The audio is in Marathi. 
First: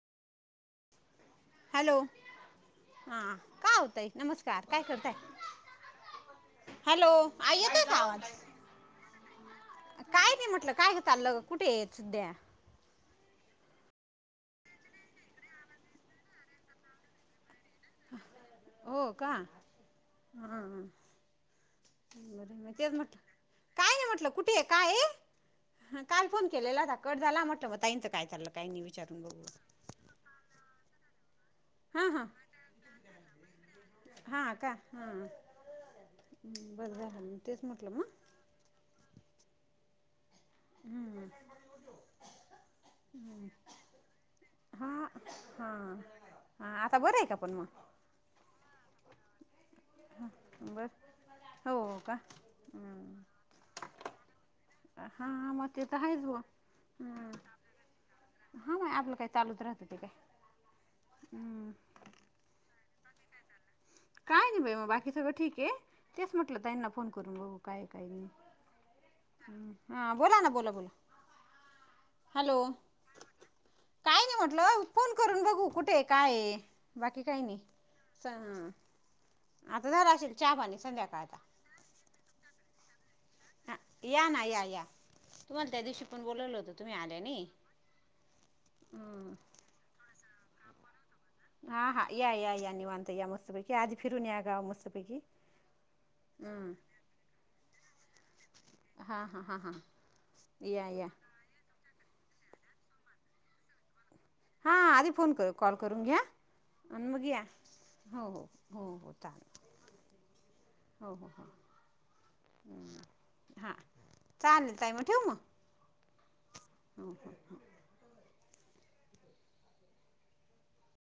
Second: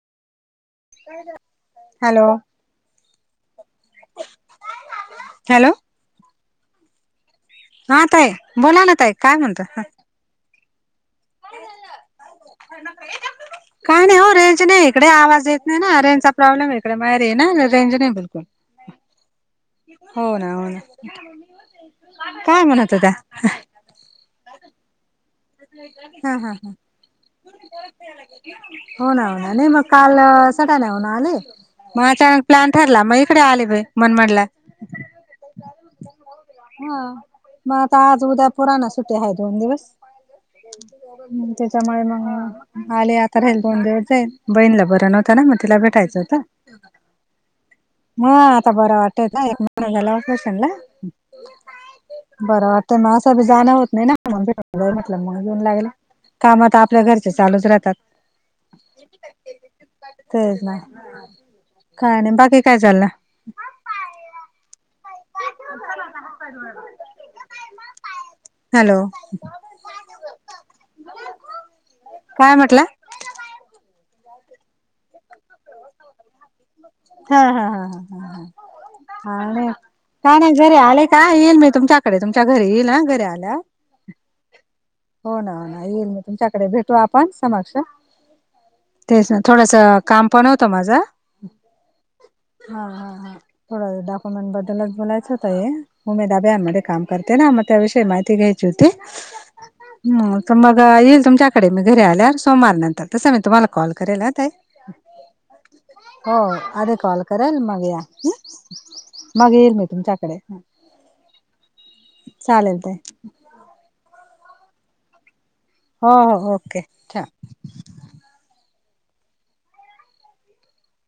हॅलो हा काय होते नमस्कार काय करताय हॅलो हॅलो, आई येतोय का हा आवाज? ताई बोला ना ताई काय म्हणता हा काय ते म्हटलं, काय ग चाललं, कुठे येत सध्या [unintelligible] काय नाय हो रेंज नाय इकडे, आवाज येत नाय ना, रेंजचा प्रॉब्लेम ये इकडे बाहेर ये ना, रेंज नाय बिलकुल हो का हो ना हा, हो ना बर काय मी तेच म्हणत होत्या म्हटंलं - काय नाय म्हटलं, कुठेय काय ये? हा काल फोन केलेला. ता कट झाला. म्हटलं म ताईनच काय चाललं काय नाही हो विचारून ना हो बघू. ना नाही मग काल सटा लाऊन आले. म हां हां अचानक प्लॅन ठरला. म इकडे आले बाई मनमाडला हां का हां बरं हा, झालं मग तेच म म्हटलं आता मग आज, उद्या पोरांना सुटी हाय दोन दिवस हम्म हम्म त्याच्यामुळे मंग आले. आता राहील दोन दिवस जाईन. बहीणला बर नव्हत ना, म तिला भेटायचं होतं. हा, आता बरं हाय पण म म आता बरं वाटतय ना, एक महिना झाला ऑपरेशनला बरं हो का बर वाटत, म हं अस बी जाण होत नाही ना [unintelligible] म्हटलं हा मग येेऊन ते लागल. तर आहेच बुवा काम त आपल्या हम्म. घरचे चालूच राहतात. हा, माय आपलं काय चालूत राहत ते काय, तेच ना हम्म काय नाय, बाकी काय चाललंय. काय नाई बाई म बाकी सगळं ठीक ये. तेच म्हटलं ताईना फोन करून बघू, काय ये काय नाई. हॅलो हूं, हा बोला ना बोला बोला, काय हॅलो म्हटलं? काय नाय म्हटलं, फोन करून बघू कुठेय काय ये हा ह ह ह ह ह ह हा नाय, आता झाला असेल काय नाय चहा घरी पाणी आले का, संध्याकाळचा येईल मी तुमच्या कडे तुमच्या घरी येईनं हा, घरी आल्या हा, या ना, या या हो ना हो तुम्हाला त्या ना, दिवशी येईल मी पण बोलवलं तुमच्याकडे होतं भेटू तुम्ही आल्या आपण नाही. समक्ष, तेच हम्म. न थोडस काम पण होतं माझं हा हा या या या हा हा निवांत या हा, मस्तपैकी थोड आधी फिरून या डॉक्युमेंट गाव बद्दलच मस्तपैकी बोलायचं होत. हे उमेदा हम्म. अभियानमध्ये काम करते ना, म त्याविषयी माहिती घ्यायची होती. हां हां हां हां म, त मग या या येईल तुमच्याकडे मी घरी आल्यावर, सोमवार नंतर तसं मी तुम्हाला कॉल करेल ह तय, हां आधी फोन कर कॉल करून घ्या हो. आधी आणि कॉल मग या करा न मग या. हो हं. हो हो हो मग चालेल येईल मी तुमच्याकडे हो, हो, हो. चालेल ताई हा, चालेल ताई म ठेवू म हो हो, ओके ठेवा.